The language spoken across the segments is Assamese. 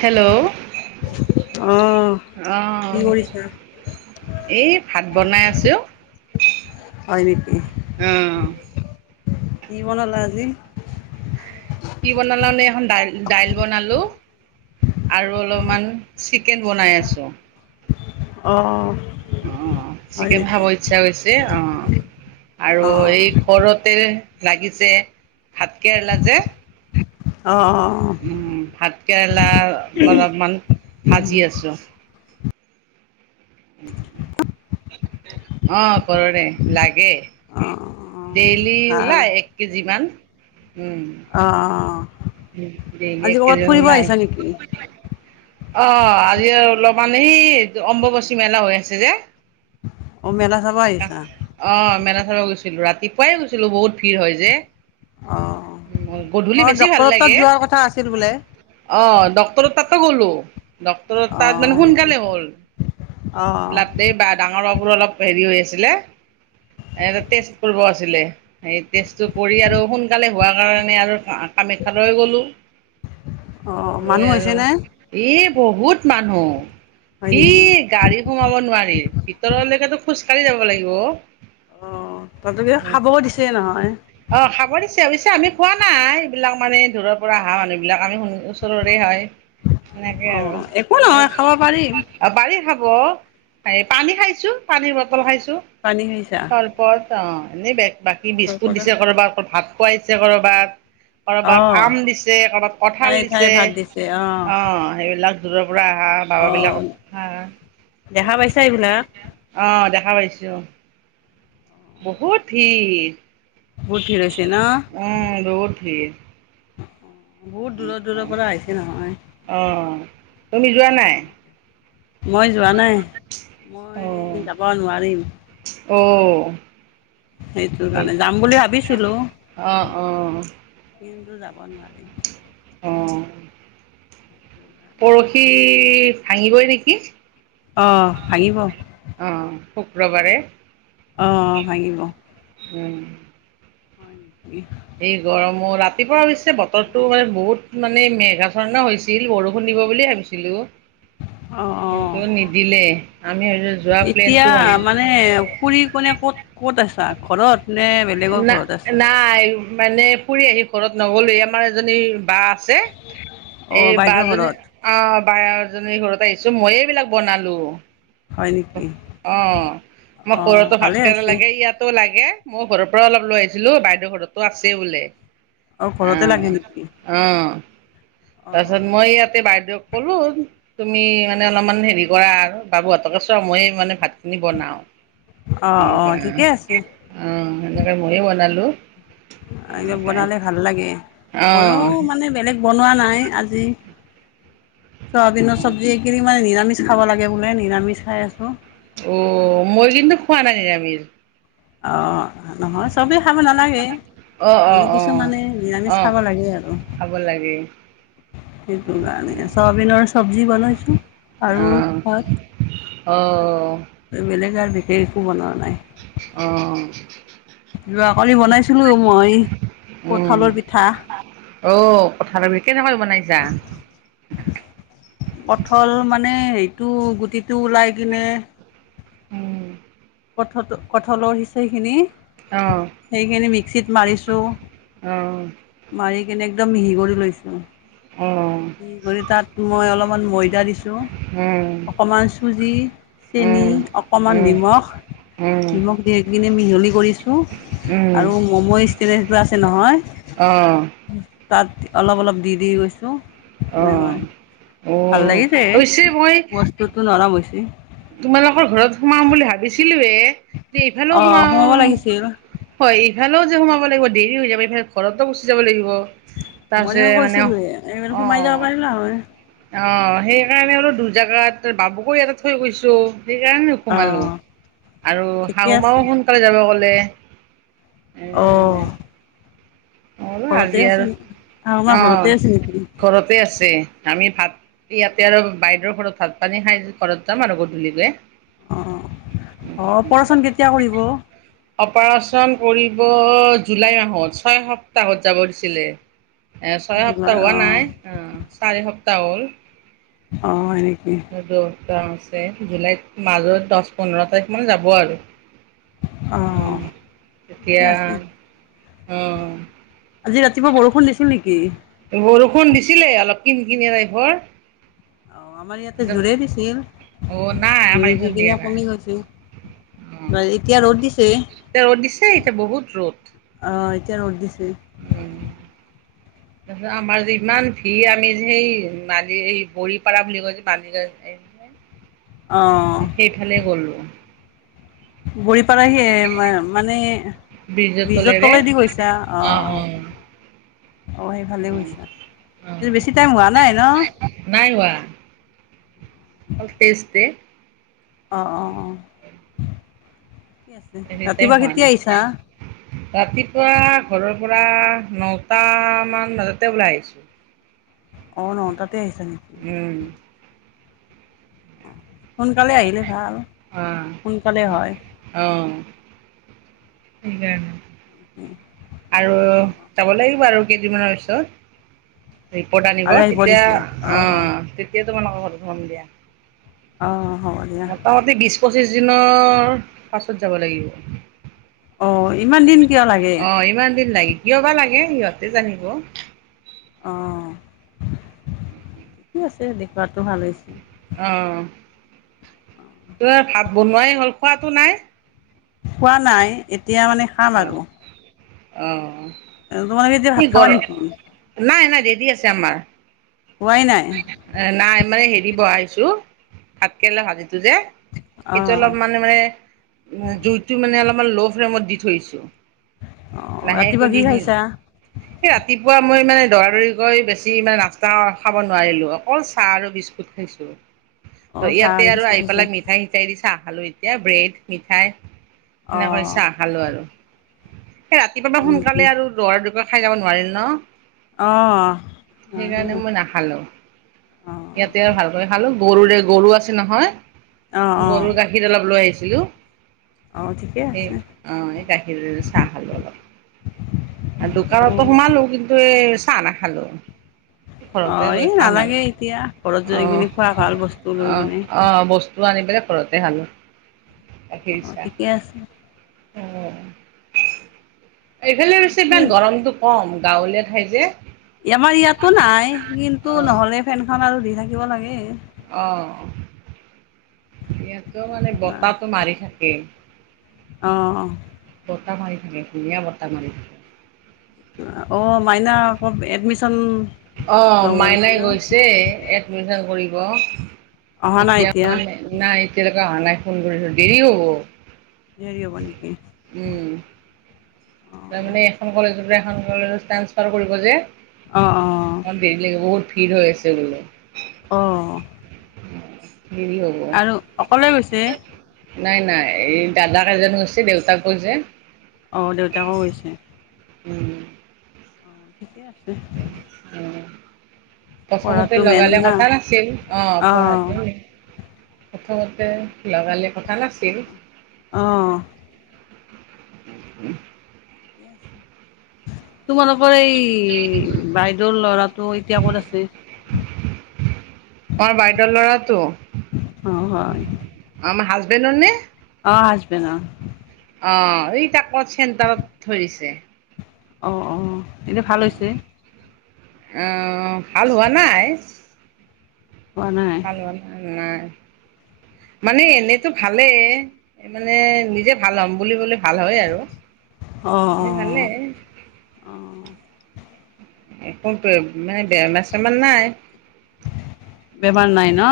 হেল্ল' অ', কি আহঁ কৰিছা? এই ভাত বনাই আছ হয় নেকি কি বনালা আছিল কি বনালানে এখন দাইল দাইল বনালো আৰু অলপমান চিকেন বনাই আছোঁ অ অ হয় চিকেন খাব নেকি? ইচ্ছাছে অ আৰু অ', এই ঘৰতে লাগিছে ভাতকেৰ লাজে অঁ ভাতকেৰেলা অলপমান ভাজি আছো উ অ কৰৰে লাগে অ', ডেইলি ভাল। ওলায় এক কেজিমান অ উম দে আজি একটেই ক'ৰবাত জান ফুৰিব ওলাই আহিছা নেকি? অ আজি অলপ মানে সি অম্বুবচী মেলা হৈ আছে যে অ', মেলা চাব আহিছা? অ মে গৈছিলো ৰাতিপুৱাইে গৈছিলো বহুত ভিৰ হয় যে অ উ গধূলি অ', বেছি ভাল ডক্তৰৰ তাত লাগে যোৱাৰ কথা আছিল বোলে? অ ডক্টৰৰ তাতো গ'লো। ডক্তৰ তাত অ', মানে হয় নেকি? সোনকালে হ'ল অ', ব্লত বা ডাঙৰ মোৰ অলপ হেৰি হৈ আছিলে। এটা টেষ্ট কৰিব আছিলে সেই টেষ্টটো কৰি আৰু সোনকালে হোৱা কাৰণে আৰু। কামাখ্যালৈ গ'লোঁ অ', গৈ মানুহ আৰু। হৈছেনে? এ বহুত মানুহ হয় সি নেকি? গাড়ী সোমাব নোৱাৰি ভিতৰলৈকেতো খোজকাঢ়ি যাব লাগিব অ। অ তাতোকে খাবও দিছে নহয় অ খাব দিছে অবশ্য আমি খোৱা নাই এইবিলাক মানে দূৰৰ পৰা আহা মানুহ বিলাক আমি শুনো। ওচৰৰে হয় সেনেকে আৰু অ', একো নহয় খাব পাৰিম। পাৰি খাব। হ এই পানী খাইছো পানীৰ বটল খাইছো পানী খাইছা? চৰবত অ এনেই ব বাকী অ', বিস্কুট চৰবত দিছে খাইছা? কৰবাত ভাত খোৱাইছে কৰবাত কৰবাত অ'। আম দিছে কৰবাত কঠাল ঠায়ে ঠায়ে দিছে ভাত দিছে অ সেইবিলাক দূৰৰ। পুৰা হা বাব অ বিলাকক হাঁ দেখা পাইছা এইবিলাক অ দে দেখা পাইছোঁ অ। বহুত ভিৰ বহুত ভিৰ হৈছে ন উম বহুত ভিৰ। বহুত দূৰৰ দূৰৰ পৰা আহিছে নহয় [unintelligible] অ তুমি যোৱা নাই। মই যোৱা নাই অ', মই যাব নোৱাৰিম। অ'। সেইটো সেই কাৰণে যাম বুলি ভাবিছিলো। অ', অ'। যাব নোৱাৰিম। অ। পৰহি ভাঙিবই নেকি আহ ভাঙিব অ', শুক্ৰবাৰে অহ ভাঙিব। উম হয় নেকি। এই গৰমো ৰাতিপুৱা অৱশ্যে বতৰটো মানে বহুত মানে মেঘা চৰণা হৈছিল বৰষুণ দিব বুলি ভাবিছিলো [inaudible] অ অ আমি ভাবিছোঁ যোৱা এতিয়া প্লেনটো বন্ধ মানে খুৰি কোনে ক'ত। ক'ত আছা ঘৰত নে বেলেগৰ না ঘৰত আছা নাই মানে ফুৰি আহি ঘৰত নগলয়ে আমাৰ এজনী বা। আছে অ এই বাইদেউৰ বাজনী ঘৰত অ। বজনীৰ ঘৰত আহিছো মইয়ে এইবিলাক বনালো হয় নেকি অ মই অ কো ভালে ভাতকৰে হৈছে লাগে ইয়াতো লাগে মই ঘৰৰ পৰা অলপ লৈ আহিছিলো বাইদেউৰ ঘৰতো আছে বোলে অ ঘৰতে লাগে অহ নেকি অহ। অঁ তাৰপিছত মই ইয়াতে বাইদেউক ক'লো তুমি মানে অলপমান হেৰি কৰা আৰু বাবুহঁতকে চ মইয়ে মানে ভাত বনাও অঁ অঁ ঠিকে আছে অ সেনেকে মইয়ে বনালো এনে বনালে ভাল লাগে ময়ো মানে বেলেগ বনোৱা নাই আজি চয়াবিনৰ অঁ ছৱজি এইকেইদিন মানে নিৰা। নিৰামিষ খাব লাগে বোলে নিৰামিষ খাই আছো অ মই কিন্তু খোৱা নাই নিৰামিষ। আহ নহয় চবেই খাব নালাগে অ' মানে অ' অ' কিছুমানে নিৰামিষ অ' খাব লাগে আৰু খাব লাগে সেইটো কাৰনে চয়াবিনৰ চবজি বনাইছো। আৰু অ' হয়। অ' বেলেগ আৰু বিশেষ একো বনোৱা নাই। অ', যোৱাকালি বনাইছিলো মই উম কঠালৰ পিঠা। অ, কথাটো বিষ কেনেককািব নাই যা [unintelligible] পথল মানে সেইটো গুটিটো ওলাই কিনে উম, কঠতো কঠলৰ সিচিখিনি, অ' সেইখিনি মিক্সিত মাৰিছো। অ'। মাৰি কিনে একদম মিহি কৰি লৈছো। অ' উম ই কৰি তাত মই অলপমান ময়দা দিছো। উম অকমান চুজি, চেনি, উম অকমান উম নিমখ। নিমখ দি কিনে মিহলি কৰিছো। উম আৰু মম ষ্ট্ৰেচটো আছে নহয়। অ', তাত অলপ - অলপ দি - দি গৈছো। অ' এনেকৈ। অ' ভাল লাগিছে, অৱশ্যে মই বস্তুতো নৰম হৈছি। তোমালোকৰ ঘৰত সোমাম বুলি ভাবিছিলোৱে। দে অ ইফালেও সোমাও সোমাব লাগিছিল হয়। ইফালেও যে সোমাব লাগিব দেৰি হৈ যাব ইফালে ঘৰতো গুচি যাব লাগিব। মই তাৰপিছত [unintelligible] মানে অ কৈছিলোৱে, অ [unintelligible] সোমাই যাব পাৰিলা হয়। অ, সেইকাৰণে অলপ দূৰ জাগাত বাবুকো ইয়াতে থৈ গৈছো। সেইকাৰণে অ সোমালো। আৰু ঠিকে আছে শাহুমাও সোনকালে যাব ক'লে। অ', অল ঘৰতে আজি আছে আৰু নেকি? আপোনাৰ অ, ঘৰতে আছে নেকি? ঘৰতে আছে। আমি ভাত ইয়াতে আৰু বাইদেউৰ ঘৰত ভাত পানী খাই ঘৰত যাম আৰু গধূলিকে। অ', অ', অপাৰেচন কেতিয়া কৰিব? অপাৰচন কৰি। কৌ জুলাই আহত, ছয় সপ্তাহত যাব দিছিলে। এ, ছয় সপ্তাহ হোৱা নাই, অ, চাৰি সপ্তাহ হ'ল। অ, হয়নেকি? চঙছে জুলাইত, মাজত দচ পোন্ধৰ তাৰিখ মানে যাব আৰু। অ, অ', ঠিকে এতিয়া আছে। অ, আজি ৰাতিপুৱা বৰষুণ দিছিল নিকী? বৰষুণ দিছিলে অলপ কিনকিনিয়া তাইফৰ। অ, আমাৰ ইয়াতে জোৰে দিছিল, অ' নাই আমাৰ জোৰে এইফালে দিয়া দিকিনে নাই। কমি গৈছিল। অ' এতিয়া ৰ'দ দিছে। এতিয়া ৰ'দ দিছে এতিয়া বহুত ৰ'দ। অ'। এতিয়া ৰ'দ দিছে। তাৰছত আমাৰ যে ইমান ভিৰ আমি যে সেই [unintelligible] এই বৰি পাৰা বুলি যে কয়, পানী যায়যে। [inaudible] অ', সেইফালে গ'লো। গৈ পালাহিয়ে ম মানে। ব্ৰিজৰ ব্ৰীজৰ তলেৰে তলেদি গৈছা? অ, অ, সেই ফালে শুইছা। অ' বেছি টাইম শুৱা নাই ন? অতেচ দে। অ', অ', অ', কি আছে? হেৰি টাইম ৰাতিপুৱা হোৱা কেতিয়া নাই। আহিছা? ৰাতিপুৱা ঘৰৰ পৰা নটা মান বাজাতে ওলাই আহিছো। অ', ন তাতে আহিছা নেকি? উম, সোনকালে আহিলে ভাল। অ', সোনকালে হয়। কি কাৰণে? উম। আৰু যাব লাগিব আৰু কেইদিনমানৰ পিছত। ৰিপৰ্ট আনিব আৰু আহিব তেতিয়া, দিছে অঁ তেতিয়া তোমালোক ঘৰত সোমাম দিয়া। অঁ হ'ব দিয়া মোটামুটি বিশ পঁচিশ দিনৰ, পাছত যাব লাগিব। অঁ ইমান দিন কিয় লাগে অ ইমান দিন লাগি কিহবা লাগে সিহঁতে জানিব। অ ঠিকে আছে দেখুৱাটো ভাল হৈছে। অঁ ত ভাত বনোৱাই হ'ল খোৱাটো নাই? খোৱা নাই এতিয়া মানে খাম অ', আৰু। অ তোমালোকে এতিয়া কি ভাত খাবা গৰম, নেকি নাই নাই ৰেদি আছে আমাৰ। খোৱাই নাই এ নাই মানে হেৰি বহাইছো ভাতকেৰেলা ভাজি সেইটো যে সেইটো অঁ অলপ মানে মানে জুইতটো মানে অলপ মান ল' ফ্লেমত দি থৈছো। অঁ ৰাতিপুৱা কি লাহেকৈ খাইছা [unintelligible] ৰাতিপুৱা মই মানে দৌৰা দৌৰিকৈ বেছি ইমান নাস্তা খাব নোৱাৰিলো অকল চাহ আৰু বিস্কুট খাইছোঁ। অঁ ত চাহ ইয়াতে আৰু বিস্কুট আহি খাইছা পেলাই মিঠাই চিঠাই দি চাহ খালোঁ। খালোঁ এতিয়া ব্ৰেড মিঠাই সেনেকৈ অঁ চাহ খালোঁ আৰু। ৰাতিপুৱাবা হয় নেকি সোনকালে আৰু দুৱাৰ দুক খাই যাব নোৱাৰিলো ন। অহ সেইকাৰণে [unintelligible] মই নাখালো ইয়াতে আৰু ভালকৈ খালো, গৰুৰে গৰু আছে নহয়। অঁ অঁ অঁ গৰুৰ গাখীৰ অলপ লৈ আহিছিলো। অঁ ঠিকে সেই আছে অঁ এইা গাখীৰেৰে চাহ খালোঁ অলপ। দোকানটো অঁ সোমালো কিন্তু এই চাহ নাখালো। অ ঘৰতে এই গৈ খাম আৰু নালাগে এতিয়া ঘৰত যাই কিনি খোৱা ভাল বস্তু লৈ অঁ অ কিনে অঁ বস্তু আনি পেলাই ঘৰতে খালোঁ। গাখীৰ অ চাহ ঠিকে আছে। অঁ এইফালে ছে ইমান গৰমটো কম গাঁৱলীয়া ঠাই যে, আমাৰ ইয়াতো নাই কিন্তু অঁ নহলে ফেনখন আৰু দি থাকিব লাগে। অঁ। ইয়াটো মানে বতাহটো মাৰি থাকে। অঁ বতা মাৰি থাকে ধুনীয়া বতা মাৰি থাকে। অ মাইনা অক এডমিশন অঁ মাইনাই গৈছে এডমিচন কৰিব। অহা নাই এতিয়া মানে নাই এতিয়ালৈকে অহা নাই ফোন কৰিছো, দেৰি হ'ব। দেৰি হব নেকি? তাৰ মানে অ এখন কলেজৰ পৰা এখন কলেজত ট্ৰানঞ্চপাৰ কৰিব যে, অ অমান দেৰি লাগে বহুত ভিৰ হৈ আছে বোলে। অহ দেৰি হব। গৈছে নাই নাই এই দাদাক এজন হৈছে দেউতাক গৈছে। অঁ দেউতাকো কৈছে। উম অ ঠিকে আছে। অ' প্ৰথমতে পঢ়াটো মেইন লগালে না কথা নাছিল, অহ অঁ পঢ়াটো। প্ৰথমতে লগালে কথা নাছিল। অহহ। [inaudible] ঠিকেই আছে। তোমালোকৰ এই বাইদেউৰ ল'ৰাটো এতিয়া ক'ত আছে? [inaudible] আমাৰ বাইদেউৰ ল'ৰাটো? অ' হয়। [unintelligible] অ আচবেন অ। অ এইটা ক'ত চেণ্টাৰত ধৰিছে। অ অ, এতিয়া ভাল হৈছে। অহ ভাল হোৱা নাই। হোৱা নাই? [unintelligible] মানে এনেতো ভালেই, মানে নিজে ভাল হ'ম বুলি কলে। ভাল হয় আৰু অ' মানে অ' ভালেই। অ' একো এই বেমাৰ-ছেমাৰ নাই। বেমাৰ নাই ন?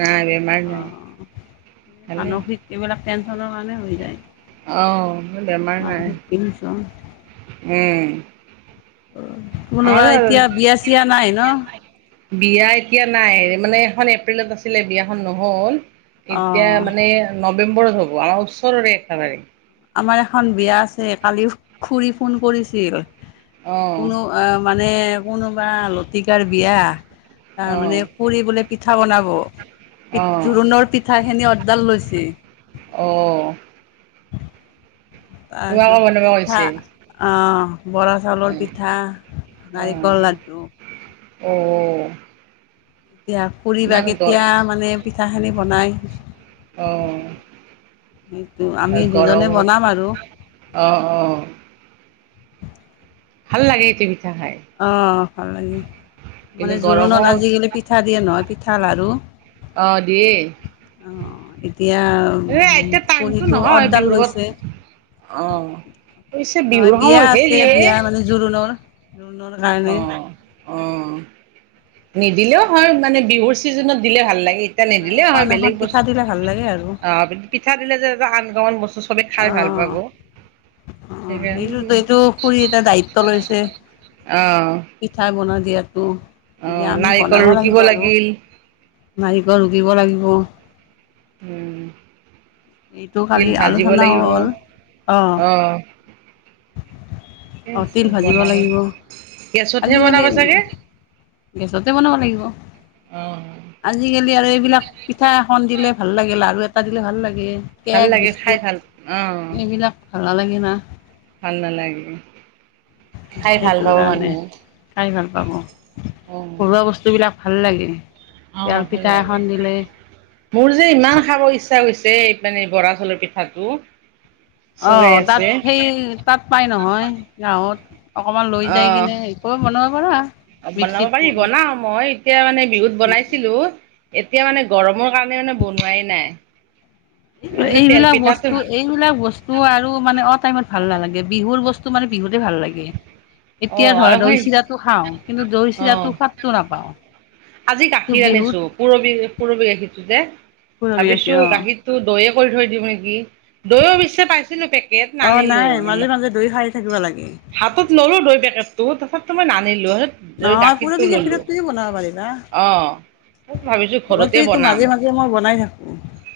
নাই বেমাৰ নাই, অ। ভালে। মানসিক এইবিলাক টেনচনৰ কাৰণে হৈ যায়। অ। মোৰ বেমাৰ নাই, [unintelligible] উম। কোনোবা আমাৰো আৰু এতিয়া বিয়া-চিয়া নাই ন? বিয়া এতিয়া নাই, মানে এখন এপ্ৰিলত আছিলে বিয়াখন নহ'ল। এতিয়া অ' মানে নৱেম্বৰত হব, আমাৰ ওচৰৰে একেবাৰে। আমাৰ এখন বিয়া আছে, কালি খুড়ী ফোন কৰিছিল। অ', কোনো আহ মানে কোনোবা লতিকাৰ বিয়া। তাৰ মানে অ'। পুৰি বোলে পিঠা বনাব। অ', জোৰোণৰ পিঠা খিনি ডাল লৈছে। অ। তোমাকো তাৰপিছত বনাব পিঠা কৈছে অ। বৰা চাউলৰ, অ', পিঠা নাৰিকল লাডু। অ। এতিয়া খুড়ী বা ইমান গৰ কেতিয়া মানে পিঠা খিনি বনাই। সেইটো আমি অহ দুজনে বনাম গৰমত আৰু অ অ। ভাল লাগে তুমি অহ ভাল লাগে। কিন্তু মানে জোৰোণত গৰমত আজিকালি পিঠা দিয়ে নহয়, পিঠা লাড়ু। অহ দিয়ে। এতিয়া এ এতিয়া টাইমতটো খুৰীটো নহয়, অৰ্ডাৰ বিহুৰ লৈছে বত অ নহয় বিহুৰ বিয়া সময় হৈছে আছে বিয়া মানে জোৰোণৰ দে। [unintelligible] অ নিদিলেও হয় মানে, বিহুৰ ছিজনত দিলে ভাল লাগে। এতিয়া নিদিলে এখন হয় এখন বেলেগ পিঠা বস্তু। দিলে ভাল লাগে আৰু অ পিঠা দিলে যে এ আন কমন বস্তু। চবে খাই ভাল অ' পাব। অঁ সেইটোতো এইটো খুৰী এটা দায়িত্ব লৈছে [unintelligible] অ', পিঠা বনাই দিয়াত এতিয়া অ', আমি নাৰিকল বনাব ৰুকিব লাগিব আৰু লাগিল নাৰিকল ৰুকিব লাগিব। উম এইটো তিল কালি ভাজিব আলোচনা লাগিব হ'ল অহ। অ তিল ভাজিব বনাব লাগিব। গেছতহে বনাব আজিকালি। চাগে গেছতে বনাব লাগিব। অ', আজিকালি আৰু এইবিলাক পিঠা এখন দিলে ভাল লাগে, লাৰু এটা দিলে ভাল লাগে। ভাল কেক, লাগে খাই বিস্কুট ভাল অ', এইবিলাক ভাল নালাগে না। ভাল নালাগে। খাই ভাল সেইটো পাব কাৰণে মানুহে খাই ভাল পাব। ঘৰুৱা বস্তু বিলাক ভাল লাগে। অহ, তেল ভাল পিঠা লাগে এখন দিলে মোৰ যে, ইমান খাব ইচ্ছা গৈছে। মানে বৰা চাউলৰ পিঠাটো। অহ, চজাই তাত আছে সেই তাত পাই নহয় গাঁৱত। অকমান লৈ যাই কিনে একো বনাব পাৰ। অহ, বনাব পাৰি বনাও মই, এতিয়া মানে বিহুত বনাইছিলো। এতিয়া মানে, গৰমৰ কাৰণে মানে বনোৱাই নাই। এনে তেল এইবিলাক পিঠাটো বস্তু এইবিলাক বস্তু আৰু মানে অহ টাইমত ভাল নালাগে বিহুৰ বস্তু মানে বিহুতে ভাল লাগে, অ এতিয়া ধৰ আৰু সেই দই চিৰাটো খাওঁ। কিন্তু, দৈ অ চিৰাটো সোৱাদটো নাপাওঁ। আজি কিন্তু গাখীৰ বিহুত আনিছো পুৰবি পুৰবি গাখীৰটো যে পুৰবী গাখীৰ ভাবিছো অ' গাখীৰটো দৈ। দৈয়ে কৰি থৈ দিম নেকি, দৈ পিছে পাইছিলো পেকেট অ' নানিলো নাই মাজে বোলা। মাজে দৈ খাই থাকিব লাগে। হাতত ললো দৈ পেকটো তাথাপিটো মই নানিলো। নহয় গাখীৰটো পুৰবী ললো গাখীৰটোয়ে বনাব পাৰিলা অ না। ভাবিছো ঘৰতে মইটো এইটো বনাম মাজে মাজে মই বনাই থাকো।